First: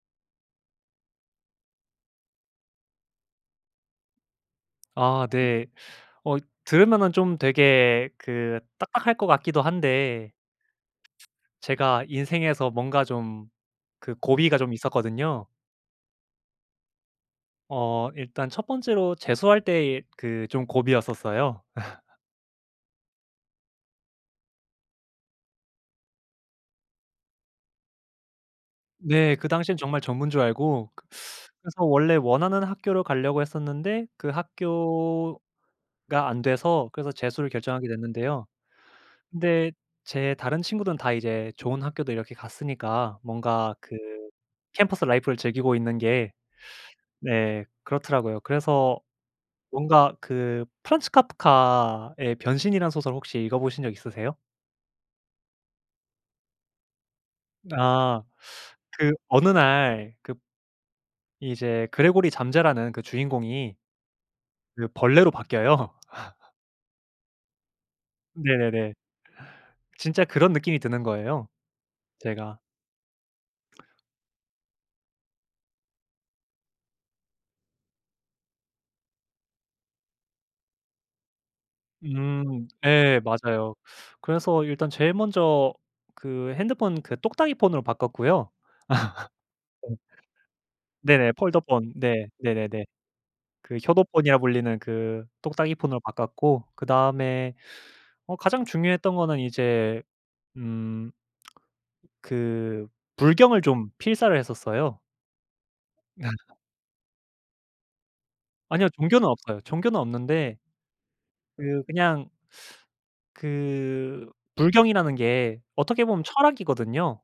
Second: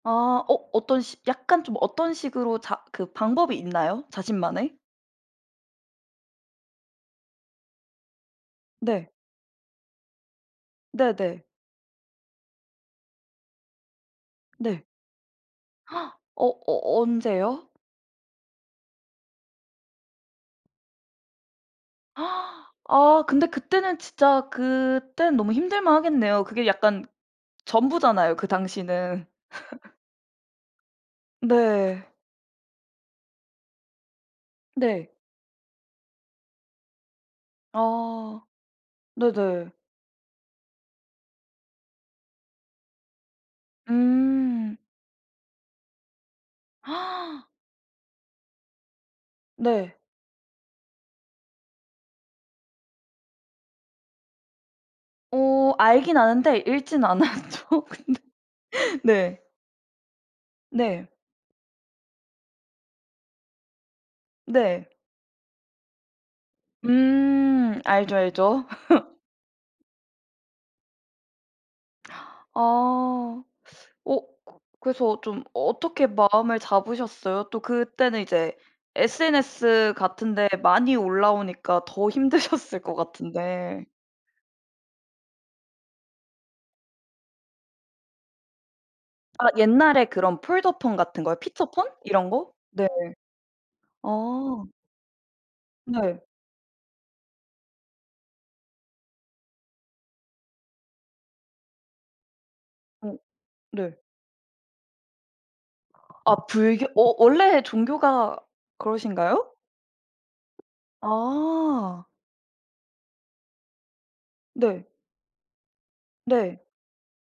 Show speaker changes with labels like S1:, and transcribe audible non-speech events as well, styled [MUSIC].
S1: 아. 어 어떤 시 약간 좀 어떤 식으로 자 그 방법이 있나요? 자신만의?
S2: 아 네. 어 들으면은 좀 되게 그
S1: 네.
S2: 딱딱할 것 같기도 한데
S1: 네네.
S2: 제가 인생에서 뭔가 좀 그 고비가 좀
S1: 네.
S2: 있었거든요.
S1: [GASPS] 어 어 언제요?
S2: 어 일단 첫 번째로 재수할 때의 그 좀 고비였었어요. [LAUGHS]
S1: [GASPS] 아 근데 그때는 진짜 그때는 너무 힘들 만하겠네요. 그게 약간 전부잖아요. 그 당시는.
S2: 네, 그 당시에는
S1: [LAUGHS]
S2: 정말 전부인 줄 알고. [SUCKS TEETH] 그래서
S1: 네.
S2: 원래 원하는 학교를 가려고 했었는데 그
S1: 네.
S2: 학교가 안 돼서 그래서 재수를 결정하게
S1: 아.
S2: 됐는데요. 근데
S1: 네네.
S2: 제 다른 친구들은 다 이제 좋은 학교도 이렇게 갔으니까 뭔가 그
S1: 음.
S2: 캠퍼스 라이프를 즐기고 있는 게
S1: [GASPS]
S2: 네 그렇더라고요. 그래서
S1: 네.
S2: 뭔가 그 프란츠 카프카의 변신이라는 소설 혹시 읽어보신 적 있으세요?
S1: 어 알긴 아는데 읽지는 않았죠, 근데.
S2: 아,
S1: [LAUGHS]
S2: 그
S1: 네.
S2: 어느 날 급
S1: 네.
S2: 이제 그레고리 잠자라는 그 주인공이 그
S1: 네.
S2: 벌레로 바뀌어요. [LAUGHS]
S1: 음. 알죠, 알죠.
S2: 네네네.
S1: [LAUGHS]
S2: 진짜 그런 느낌이 드는 거예요. 제가
S1: 아. [SUCKS TEETH] 어 그 그래서 좀 어떻게 마음을 잡으셨어요? 또 그때는 이제 SNS 같은 데 많이 올라오니까 더
S2: 음
S1: 힘드셨을 것
S2: 예, 맞아요.
S1: 같은데.
S2: 그래서 일단 제일 먼저 그 핸드폰 그 똑딱이 폰으로 바꿨고요.
S1: 아
S2: [LAUGHS] 어
S1: 옛날에 그런 폴더폰 같은
S2: 네네.
S1: 거요? 피처폰?
S2: 폴더폰. 네.
S1: 이런 거?
S2: 네네네.
S1: 네.
S2: 그 효도폰이라
S1: 어.
S2: 불리는 그 똑딱이 폰으로
S1: 네.
S2: 바꿨고, 그다음에 어 가장 중요했던 거는 이제 음 그
S1: 어
S2: 불경을 좀
S1: 네.
S2: 필사를 했었어요.
S1: 아
S2: [LAUGHS]
S1: 불교 워 원래 종교가
S2: 아니요. 종교는
S1: 그러신가요?
S2: 없어요. 종교는 없는데 그,
S1: 아.
S2: 그냥 [SUCKS TEETH] 그
S1: 네.
S2: 불경이라는 게 어떻게 보면
S1: 네.
S2: 철학이거든요.